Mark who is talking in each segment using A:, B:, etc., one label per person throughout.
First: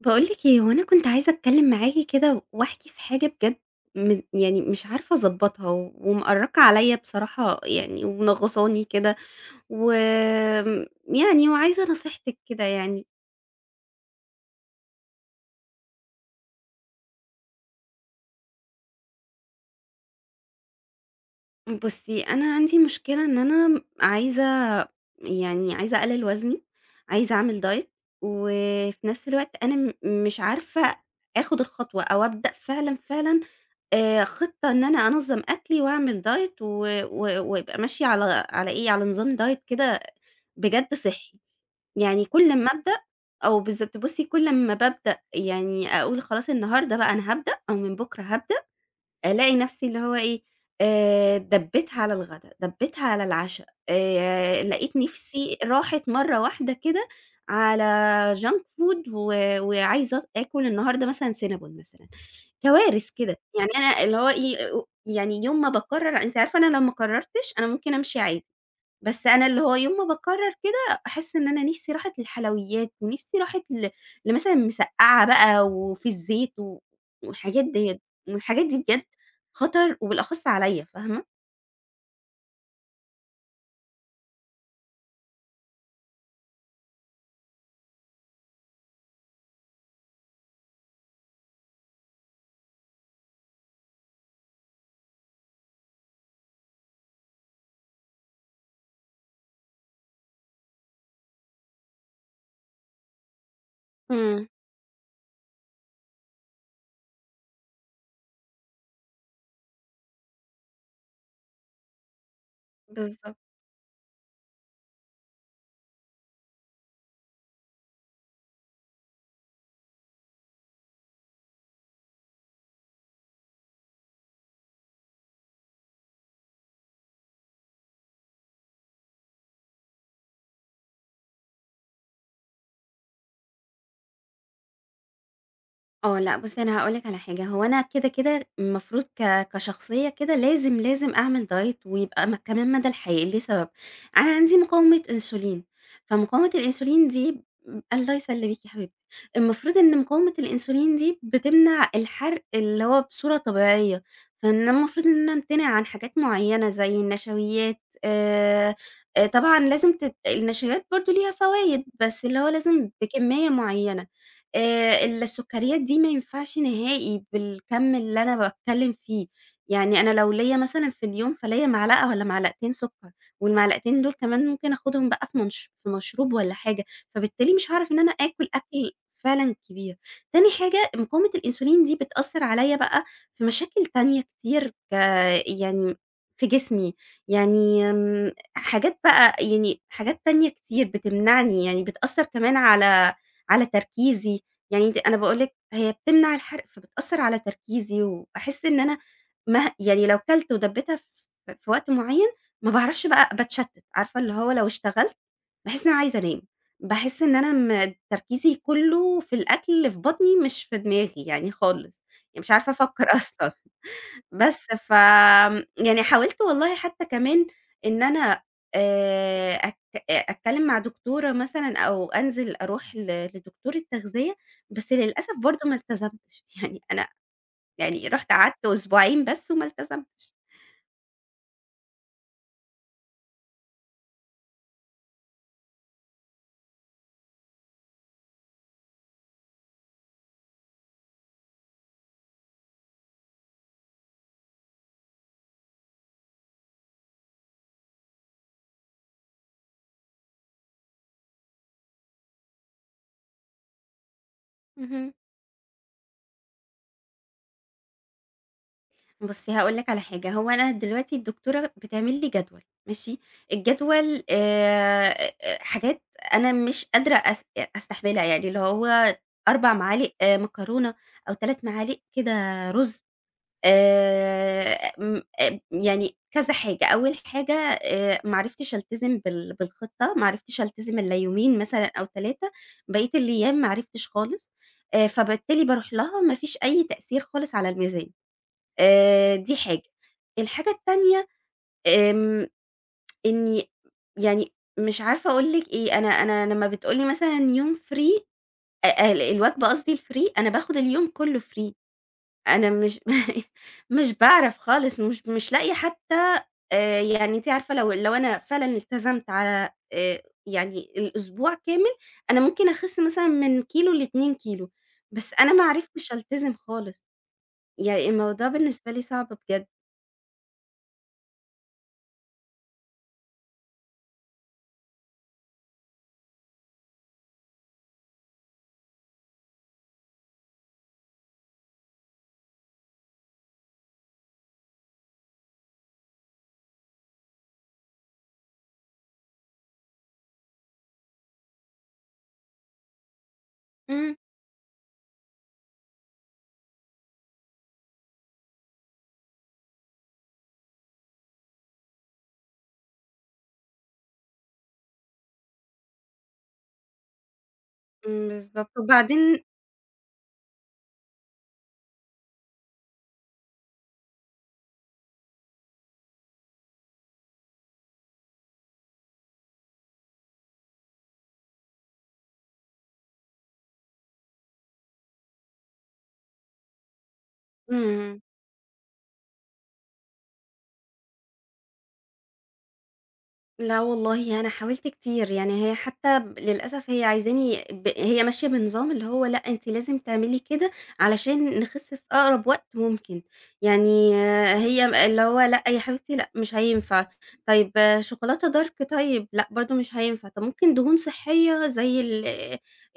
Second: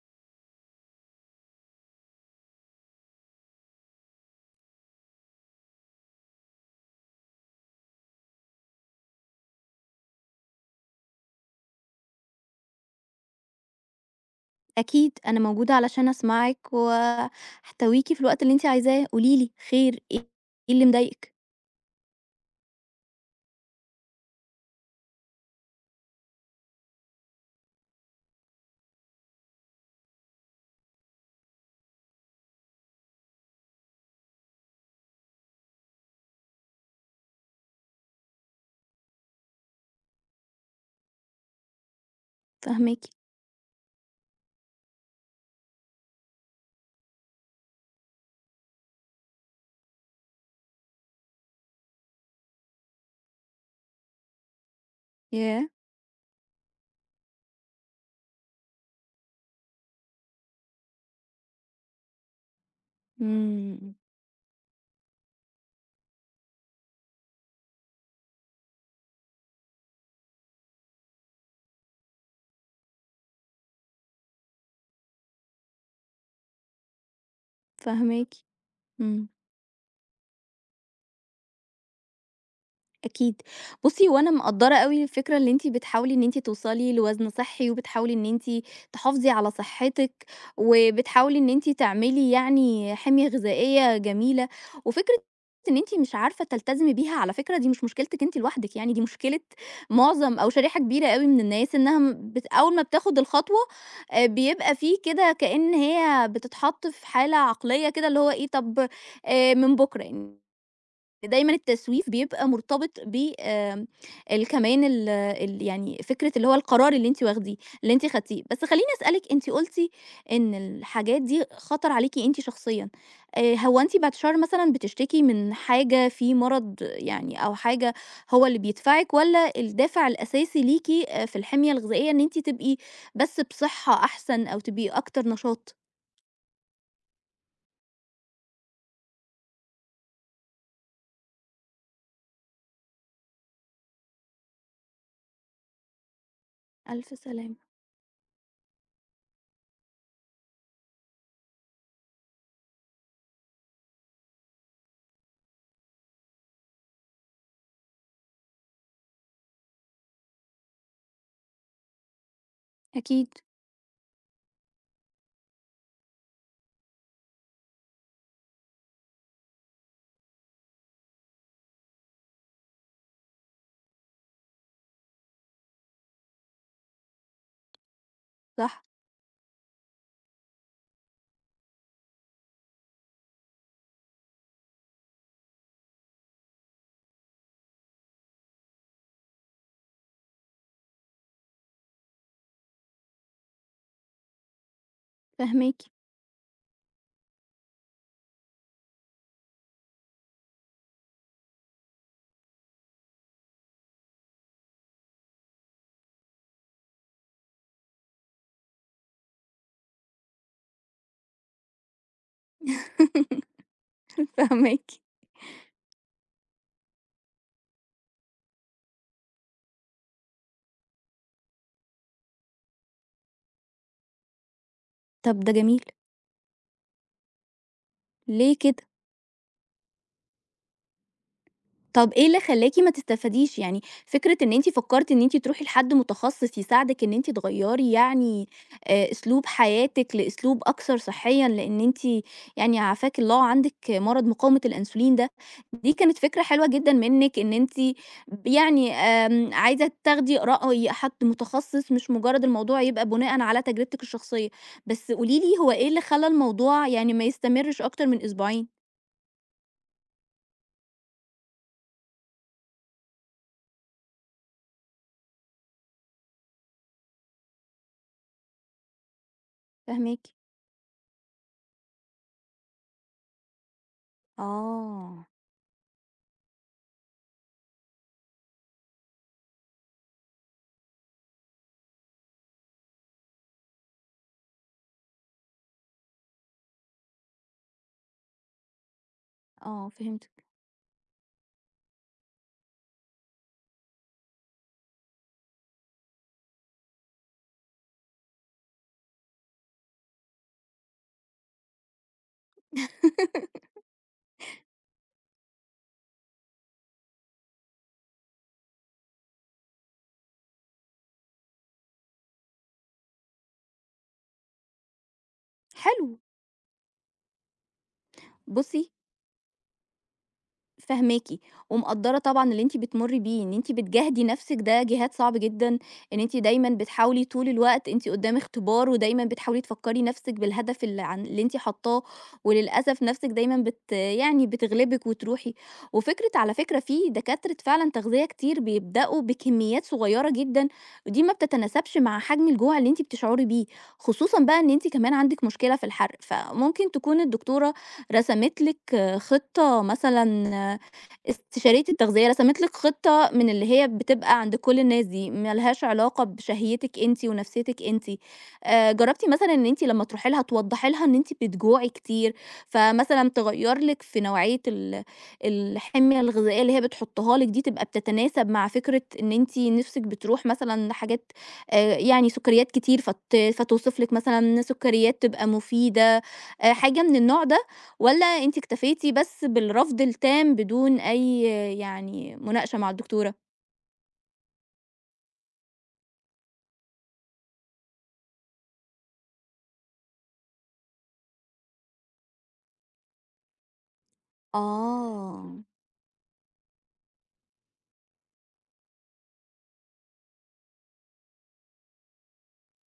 A: باقول لِك إيه هو أنا كنت عايزة أتكلم معاكِ كده واحكي في حاجة بجد مم يعني مش عارفة أضبّطها ومأرّقة عليَّ بصراحة يعني، ومنغّصاني كده وآمم يعني وعايزة نصيحتِك كده يعني.
B: أكيد أنا موجودة علشان أسمعِك وأحتويكِ في الوقت اللي أنتِ عايزاه، قولي لي خير إيه، إيه اللي مضايقِك؟
A: إمم بُصّي أنا عَندي مشكلة إن أنا م عايزة يعني عايزة أقلل وزني، عايزة أعمل diet وفي نَفْس الوقت أنا م مش عارفة أخد الخطوة أو أبدأ فعلًا فعلًا آآ خطة إن أنا أنظّم أكلي، وأعمل diet و و ويبقى ماشية على على إيه على نظام diet كده بجد صِحّي. يعني كل أمّا أبدأ
B: فاهماكِ.
A: آه بالضبط بُصّي كل أمّا بابدأ يعني أقول خلاص النهاردة بقى أنا هابدأ أو من بكرة هابدأ ألاقي نَفْسي اللي هو إيه آآ دَبِّتها على الغدا، دَبِّتها على العشا آآ لقيت نِفْسي
B: ياه!
A: راحت مَرّة واحدة كده على junk food و وعايزة اط آكل النهاردة مثلًا سينابون مثلًا. كوارث
B: إمم
A: كده يعني
B: إمم.
A: أنا اللي هو إي يعني يوم ما باقرر أنتِ عارفة أنا لو ما قررتش أنا ممكن أمشي عادي، بس أنا اللي هو يوم ما باقرر كده باحس إن أنا نِفْسي راحت للحلويات، نِفْسي راحت ل لمثلًا مسقعة بقى وفي الزيت و والحاجات ديّة
B: فاهماكِ
A: والحاجات دي بجد
B: إمم.
A: خطر وبالأخص عليَّ، فاهمة؟
B: أكيد، بُصّي هو أنا مقدّرة أوي الفكرة اللي أنتِ بتحاولي إن أنتِ توصلي لوزن صحّي وبتحاولي إن أنتِ، تحافظي على صحتِّك، وبتحاولي إن أنتِ تعملي يعني حِمية غذائية جميلة، وفكرة إن أنتِ مش عارفة تلتزمي بيها على فكرة دي مش مشكلتِك أنتِ لوحدِك، يعني دي مشكلة معظم أو شريحة كبيرة أوي من الناس، إنّها م بت أوّل ما بتاخد الخطوة، آآ،
A: امم.
B: بيبقى فيه كده كأن هي بتتحط في حالة عقليّة كده اللي هو إيه طَب آآ، من بُكرة، [unintelligible] دايمًا التسويف بيبقى مرتبط ب
A: بالضبط.
B: آمم، ال كمان ال ال يعني فكرة اللي هو القرار اللي أنتِ واخديه اللي أنتِ خدتيه بس خلّيني أسألِك أنتِ قُلتِ، إن الحاجات دي خَطَر عليكِ أنتِ شخصيًا، آآ، هو أنتِ بِعِد الشر مثلًا بتشتكي من حاجة؟ في مرض يعني أو حاجة، هو اللي بيدفعِك والَّا الدافع الأساسي ليكِ آآ، في الحِمية الغذائية إن أنتِ تبقي، بس بصحة أحسن أو تبقي أكتر نشاط؟
A: آه، لأ بُصّي، أنا هاقول لِك على حاجة هو أنا كده، كده، المفروض ك كشخصية كده لازم، لازم أعمل diet ويبقى م كمان مدى الحياة لسبب، أنا عندي مقاومة انسولين، فمقاومة الانسولين
B: ألف
A: دي ب
B: سلامة.
A: الله يسلِّمِك يا حبيبتي، المفروض إن مقاومة الانسولين دي بتمنع الحرق اللي هو بصورة طبيعيّة، [unintelligible] أنا المفروض إن أنا أمتنع عن حاجات معيّنة زي النشويات، آآ آآ، طبعًا لازم تت النشويات برضه ليها فوايد، بس اللي هو لازم
B: أكيد.
A: بكمية معيّنة، آآ، السكريات دي ما ينفعش نهائي بالكَمّ اللي أنا باتكلّم فيه، يعني أنا لو ليّا مثلًا في اليوم فليّا معلقة والَّا معلقتين سكر، والمعلقتين دول كمان ممكن آخدهم بقى في منش في مشروب والَّا حاجة، فبالتالي مش هاعرف إن أنا آكُل
B: صح.
A: أكل فعلًا كبير، تاني حاجة مقاومة الانسولين دي بتأثّر عليَّ بقى في مشاكل تانية كتير ك يعني في جسمي، يعني امم حاجات بقى يعني حاجات تانية كتير بتمنعني يعني بتأثّر كمان على على تركيزي، يعني دي أنا باقول لِك
B: فاهماكِ.
A: هي بتمنع الحرق فبتأثّر على تركيزي وباحِس إن أنا، مه يعني لو كَلت ودبِّتها ف في وقت معيّن، ما باعرفش بقى باتشتِّت، عارفة اللي هو لو اشتغلت، باحِس إن أنا عايزة أنام، باحِس إن أنا م تركيزي كُلّه في الأكل اللي في بَطني، مش في دماغي يعني خالص، يعني مش عارفة أفكّر أصلًا، بس
B: فاهماكِ.
A: ف آمم، يعني حاولت والله حتّى كمان، إن أنا، آآ، أتك أتكلّم مع دكتورة مثلًا، أو أنزل أرُوح ل لدكتورة تغذية، بس للأسف
B: طَب ده
A: برضه ما
B: جميل.
A: التزمتش، يعني أنا يعني رُحت
B: ليه
A: قعدت
B: كده؟
A: أسبوعين بس وما التزمتش.
B: طَب إيه اللي خلّاكِ ما تستفاديش يعني؟ فكرة إن أنتِ فكرتِ إن أنتِ ترُوحي لحد متخصص يساعدِك، إن أنتِ تغيّري يعني آآ أسلوب حياتِك لأسلوب أكثر صحيًا، لإن أنتِ يعني عافاكِ الله عندِك مرض مقاومة الأنسولين ده، دي كانت فكرة حلوة جدًا منِك، إن أنتِ ب يعني آمم عايزة تاخدي رأي حد متخصص، مش مجرد الموضوع يبقى بناءً على تجربتِك الشخصية. بس
A: اهم.
B: قولي لي، هو إيه اللي خلّى الموضوع يعني ما يستمرش أكتر من أسبوعين؟
A: بُصّي، هاقول لِك على حاجة، هو أنا دلوقتي الدكتورة بتعمل لي جدول، ماشي؟ الجدول آآ حاجات أنا مش قادرة أس أستحملها، يعني اللي هو 4 معالق
B: فاهماكِ.
A: مكرونة أو 3 معالق كده رز. آآ م
B: آه.
A: آآ يعني كذا حاجة، أول حاجة آآ ما عرفتش ألتزم بال بالخطة، ما عرِفتش ألتزم إلا يومين مثلًا أو 3، بقية الأيام ما عرِفتش خالص، فبالتالي بارُوح لها ما فيش أي تأثير خالص على الميزان. آآ دي حاجة.
B: آه فهمتِك.
A: الحاجة التانية آمم إني يعني مش عارفة أقول لِك إيه، أنا أنا لمّا بتقول لي مثلًا يوم free، أ الوجبة قصدي free، أنا باخد اليوم كُلّه free. أنا مش، مش باعرَف خالص، مش، مش لاقية حتى يعني أنتِ عارفة لو لو أنا فعلًا التزمت على آآ يعني الأسبوع كامل، أنا ممكن أخس مثلًا من كيلو ل2 كيلو، بس أنا ما عرِفتش
B: حلو.
A: ألتزم خالص. يعني الموضوع
B: بُصّي
A: بالنسبة لي صعب بجد.
B: فاهماكِ ومقدّرة طبعًا اللي أنتِ بتمري بيه إن أنتِ بتجاهدي نفسك، ده جهاد صعب جدًا، إن أنتِ دايمًا بتحاولي طول الوقت أنتِ قدام اختبار ودايمًا بتحاولي تفكري نفسِك بالهدف ال ع اللي أنتِ حاطاه، وللأسف نفسِك دايمًا بت يعني بتغلبِك وتروحي، وفكرة على فكرة في دكاترة فعلًا تغذية كتير بيبدأوا بكميات صغيرة جدًا، ودي ما بتتناسبش مع حجم الجوع اللي أنتِ بتشعري بيه،
A: إمم.
B: خصوصًا بقى إن أنتِ كمان عندِك مشكلة في الحرق، فممكن تكون الدكتورة رسمِت لِك خطة مثلًا استشارية التغذية رسمِت لِك خطة من اللي هي بتبقى عند كل الناس دي ما لهاش علاقة بشهيتِك أنتِ ونفسيتِك أنتِ،
A: إمم بالضبط
B: آآ جربتِ
A: وبعدين
B: مثلًا إن أنتِ لما تروحي لها توضحي لها إن أنتِ بتجوعي كتير، فمثلًا تغيّر لِك في نوعية ال الحمية الغذائية اللي هي بتحطها لِك دي، تبقى بتتناسب مع فكرة إن أنتِ نِفسِك بتروح مثلًا لحاجات آآ يعني سكريات كتير فت فتوصف لِك مثلًا سكريات تبقى مفيدة آآ حاجة من النوع ده؟
A: إمم.
B: والّا أنتِ اكتفيتِ بس بالرفض التام بدون أي يعني مناقشة مع الدكتورة؟
A: لا والله أنا حاولت كتير، يعني هي حتى للأسف هي عايزاني ب هي ماشية بنظام اللي هو لأ أنتِ لازم تعملي كده علشان نخس في أقرب وقت ممكن، يعني هي اللي هو
B: آه.
A: لا يا حبيبتي لأ مش هينفع طيب شوكولاتة dark طيب، لأ برضو مش هينفع، طب ممكن دهون صحية زي ال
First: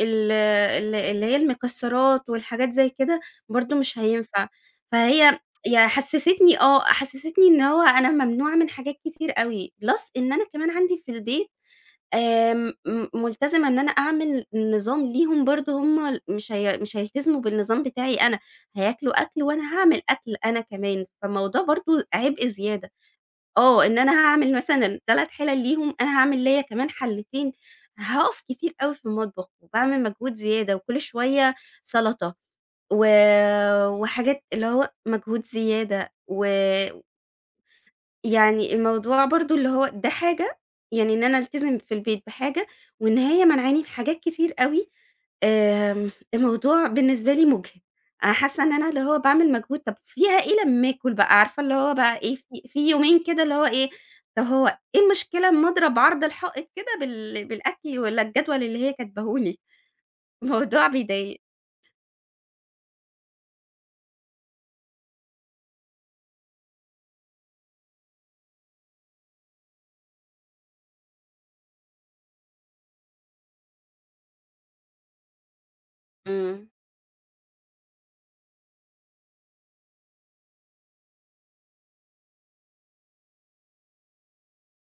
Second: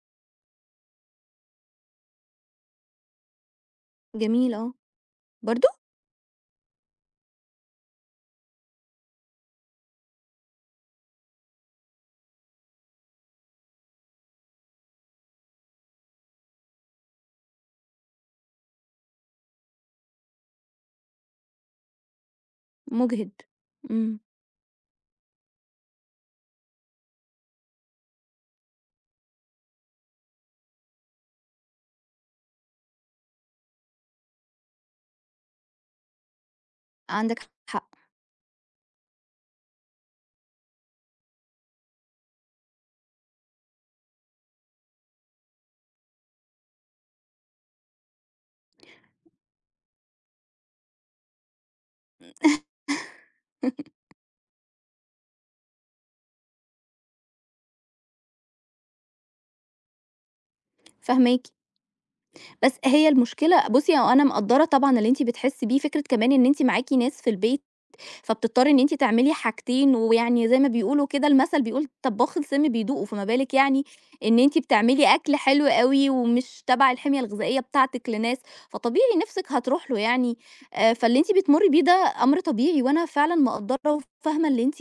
A: ال ال اللي هي المكسرات والحاجات زي كده، برضو مش هينفع
B: جميل آه.
A: فهي
B: برضو؟
A: ي حسستني آه حسستني إن هو أنا ممنوعة من حاجات كتير أوي Plus إن أنا كمان عندي في البيت آآ م ملتزمة إن أنا أعمل نظام ليهم برضو هُم مش هي مش هيلتزموا بالنظام بتاعي أنا، هياكلوا أكل وأنا هاعمل أكل أنا كمان، فالموضوع برضو عبء زيادة،
B: مُجهِد
A: آه إن أنا
B: إمم.
A: هاعمل مثلًا 3 حلل ليهم، أنا هاعمل ليّا كمان حلتين، هاقف كتير أوي في المطبخ وباعمل مجهود زيادة وكل شوية سلطة و وحاجات اللي هو مجهود زيادة و
B: عندِك حق.
A: يعني الموضوع برضو اللي هو ده حاجة، يعني إن أنا ألتزم في البيت بحاجة، وإن هي مانعاني من حاجات كتير أوي، آآ، الموضوع بالنسبة لي مُجهِد حاسة إن أنا اللي هو باعمل مجهود طب فيها إيه لما آكل بقى! عارفة اللي هو بقى إيه في في يومين كده اللي هو إيه، طب هو إيه المشكلة أما أضرب عرض الحائط كده بال بالأكل والّا الجدول اللي هي كاتباه لي؟ الموضوع بيضايق.
B: فاهماكِ. بس هي المشكلة بُصي، أنا مقدرّة طبعًا اللي أنتِ بتحسي بيه فكرة كمان إن أنتِ معاكِ ناس في البيت فبتضطري إن أنتِ تعملي حاجتين، ويعني زي ما بيقولوا كده المثل بيقول طباخ السم بيدوقه، فما بالِك يعني إن أنتِ بتعملي أكل حلو أوي ومش
A: إمم.
B: تبع الحمية الغذائية بتاعتِك لناس، فطبيعي نِفسِك هتروح له يعني آآ فاللي أنتِ بتمرّي بيه ده أمر طبيعي وأنا فعلًا مقدرّة وفاهمة اللي أنتِ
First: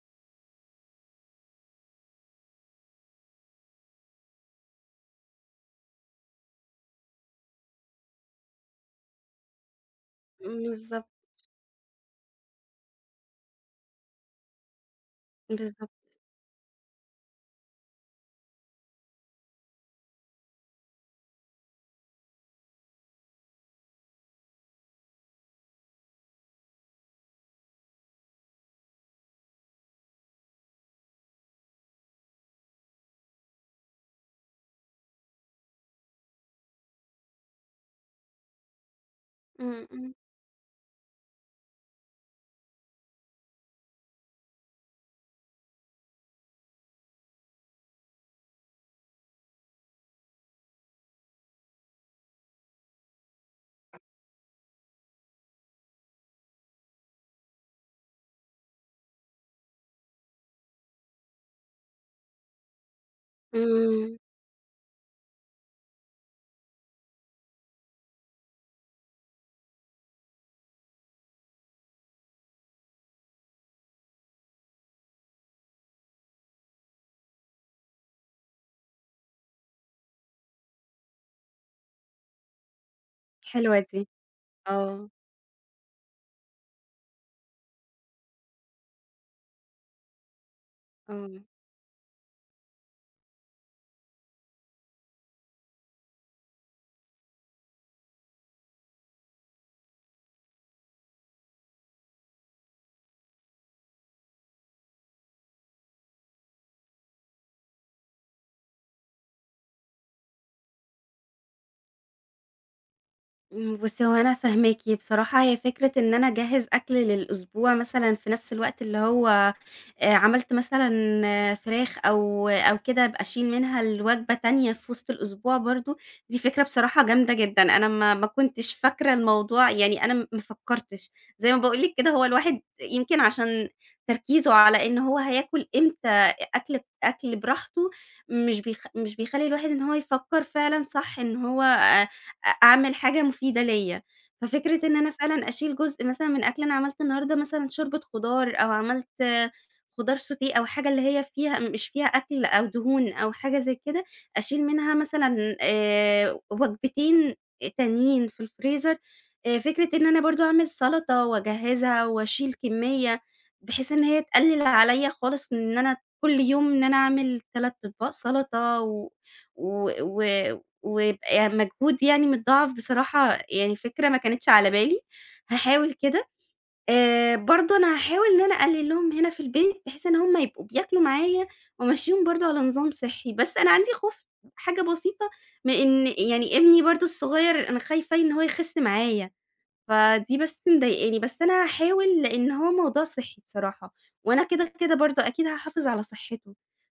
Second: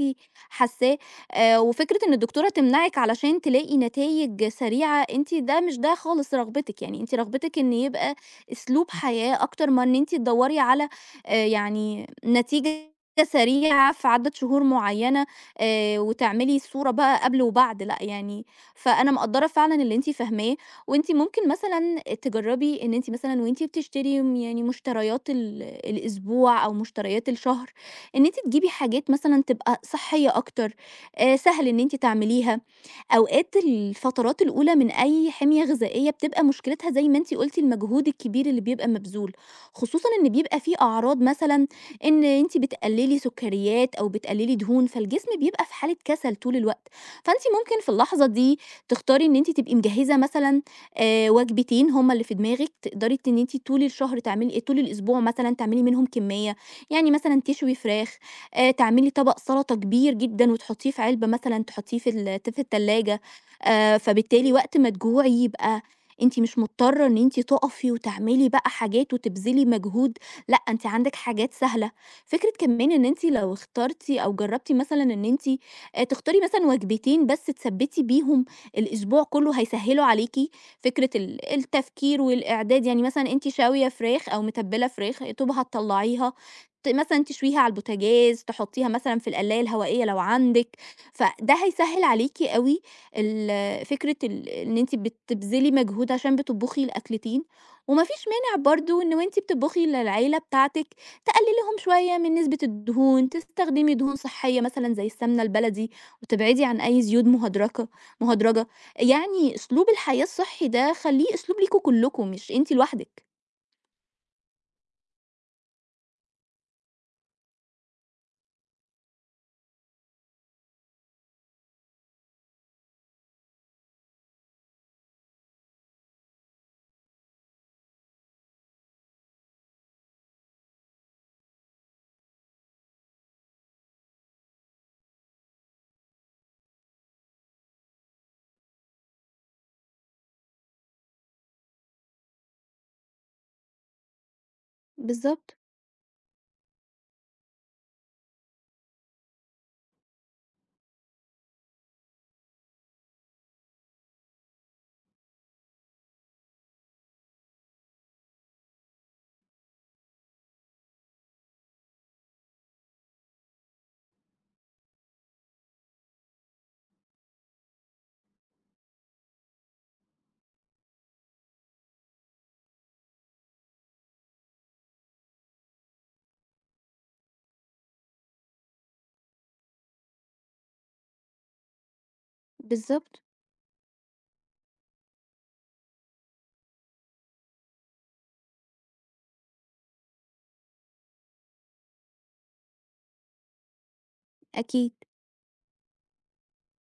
B: حاساه، آآ وفكرة إن الدكتورة تمنعِك علشان تلاقي نتايج سريعة أنتِ ده مش ده خالص رغبتِك، يعني أنتِ رغبتِك إن يبقى أسلوب حياة أكتر ما إن أنتِ تدوري على
A: بالضبط.
B: آآ يعني نتيجة سريعة في عدد شهور معينة
A: بالضبط.
B: آآ وتعملي الصورة بقى قبل وبعد، لأ يعني فأنا مقدرّة فعلًا اللي أنتِ فاهماه وأنتِ ممكن مثلًا تجربي إن أنتِ مثلًا وأنتِ بتشتري امم يعني مشتريات ال الأسبوع أو مشتريات الشهر، إن أنتِ تجيبي حاجات مثلًا تبقى صحية أكتر آآ سهل إن أنتِ تعمليها، أوقات الفترات الأولى من أي حمية غذائية بتبقى مشكلتها زي ما أنتِ قُلتِ المجهود الكبير اللي بيبقى مبذول،
A: إمم
B: خصوصًا
A: إمم.
B: إن بيبقى فيه أعراض مثلًا إن أنتِ بتقللي سكريات أو بتقللي دهون، فالجسم بيبقى في حالة كسل طول الوقت، فأنتِ ممكن في اللحظة دي تختاري إن أنتِ تبقي مجهزة مثلًا آآ وجبتين هُم اللي في دماغِك تقدري ت إن أنتِ طول الشهر تعملي آآ طول الأسبوع مثلًا تعملي منهم كمية، يعني مثلًا تشوي فراخ، آآ تعملي طبق سلطة كبير جدًا وتحطيه في علبة مثلًا تحطيه في ال ت في التلاجة، آآ
A: إمم.
B: فبالتالي وقت ما تجوعي يبقى أنتِ مش مضطرة إن أنتِ تقفي وتعملي بقى حاجات وتبذلي مجهود، لأ أنتِ عندِك حاجات سهلة فكرة كمان إن أنتِ لو اخترتِ أو جربتِ مثلًا إن أنتِ آآ تختاري مثلًا وجبتين بس تثبِّتي بيهم الأسبوع كله هيسهلوا عليكِ، فكرة ال التفكير والإعداد يعني مثلًا أنتِ
A: حلوة
B: شاوية
A: دي
B: فراخ أو متبلة
A: آه.
B: فراخ، يا دوب هتطلعيها، ت مثلًا تشويها على البوتاجاز، تحطيها مثلًا في القلاية الهوائية لو عندِك،
A: آه.
B: فده هيسهل عليكِ أوي ال فكرة ال إن أنتِ بتبذلي مجهود عشان بتطبخي الأكلتين، ومفيش مانع برضو إن وأنتِ بتطبخي للعيلة بتاعتِك تقللي لهم شوية من نسبة الدهون، تستخدمي دهون صحية مثلًا زي السمنة البلدي، وتبعدي عن أي زيوت مهدرجة مهدرجة يعني أسلوب الحياة الصحي ده خليه أسلوب ليكم كلكم، مش أنتِ لوحدِك.
A: امم، بُصّي هو أنا فاهماكِ بصراحة، هي فكرة إن أنا أجهّز أكل للأسبوع مثلًا في نفس الوقت، اللي هو آآ عملت مثلًا فراخ أو أو كده أبقى أشيل منها لوجبة تانية في وِسط الأسبوع، برضه دي فكرة بصراحة جامدة جدًا، أنا ما ما كنتش فاكرة الموضوع يعني أنا م ما فكرتش، زي ما باقول لِك كده، هو الواحد يمكن عشان تركيزه على إن هو هياكل إمتى أ أكل أكل براحته، مش بيخ مش بيخلّي الواحد إن هو يفكّر فعلًا صح، إن هو آآ أ أعمل حاجة مفيدة ليّا، ففكرة إن أنا فعلًا
B: بالضبط.
A: أشيل جزء مثلًا من أكل، أنا عملت النهارده مثلًا شوربة خضار، أو عملت خضار sauté أو حاجة اللي هي فيها مش فيها أكل، أو دهون، أو حاجة زي كده، أشيل منها مثلًا آآ وجبتين تانيين في الfreezer آآ فكرة إن أنا برضه أعمل سَلطة، وأجهزها، وأشيل كمّية، بحيث إن هي تقلل عليّا خالص، إن أنا كل يوم إن أنا أعمل 3 أطباق سلطة، و و و ويبقى يعني مجهود يعني متضاعف، بصراحة يعني فكرة ما كانتش على بالي هاحاول كده آآ برضه أنا هاحاول إن أنا أقلل لهم هنا في البيت، بحيث إن هُم يبقوا بياكلوا معايا، وأمشّيهم برضه على نظام
B: بالضبط.
A: صحّي، بس أنا عندي خوف حاجة بسيطة، من إن يعني ابني برضه الصغيّر، أنا خايفة ي إن هو يخِس معايا، فدي بس مضايقاني بس أنا هاحاول لإن هو موضوع صحّي بصراحة، وأنا كده،
B: أكيد.
A: كده برضه أكيد هاحافظ على صحته،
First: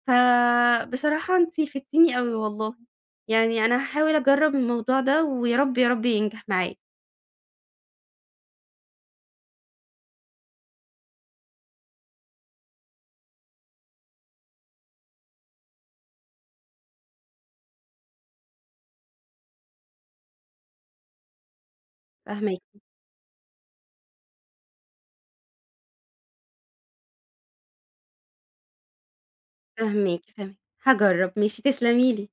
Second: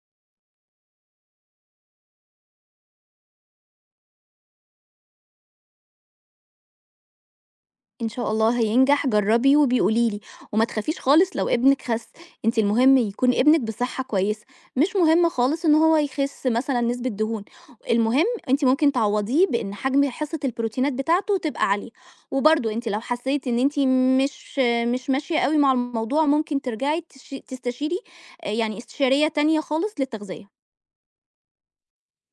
A: فبصراحة أنتِ فِدتيني أوي والله، يعني أنا هاحاول أجرّب الموضوع ده ويا رب، يا رب ينجح معايا.
B: إن شاء الله هينجح، جرّبي وابقي قولي لي، وما تخافيش خالص لو ابنِك خَس، أنتِ المهم يكون ابنِك بصحّة كويسة، مش مهم خالص إن هو يخِس مثلًا نسبة دهون، المهم أنتِ ممكن تعوّضيه بإن حجم حصّة البروتينات بتاعته تبقى عالية،
A: فاهماكِ.
B: وبرضه أنتِ لو حسّيتِ إن أنتِ مش مش ماشية أوي مع الموضوع، ممكن ترجعي تش تستشيري آآ يعني استشارية تانية خالص
A: فاهماكِ،
B: للتغذية.
A: تم هاجرّب، ماشي، تسلمي لي.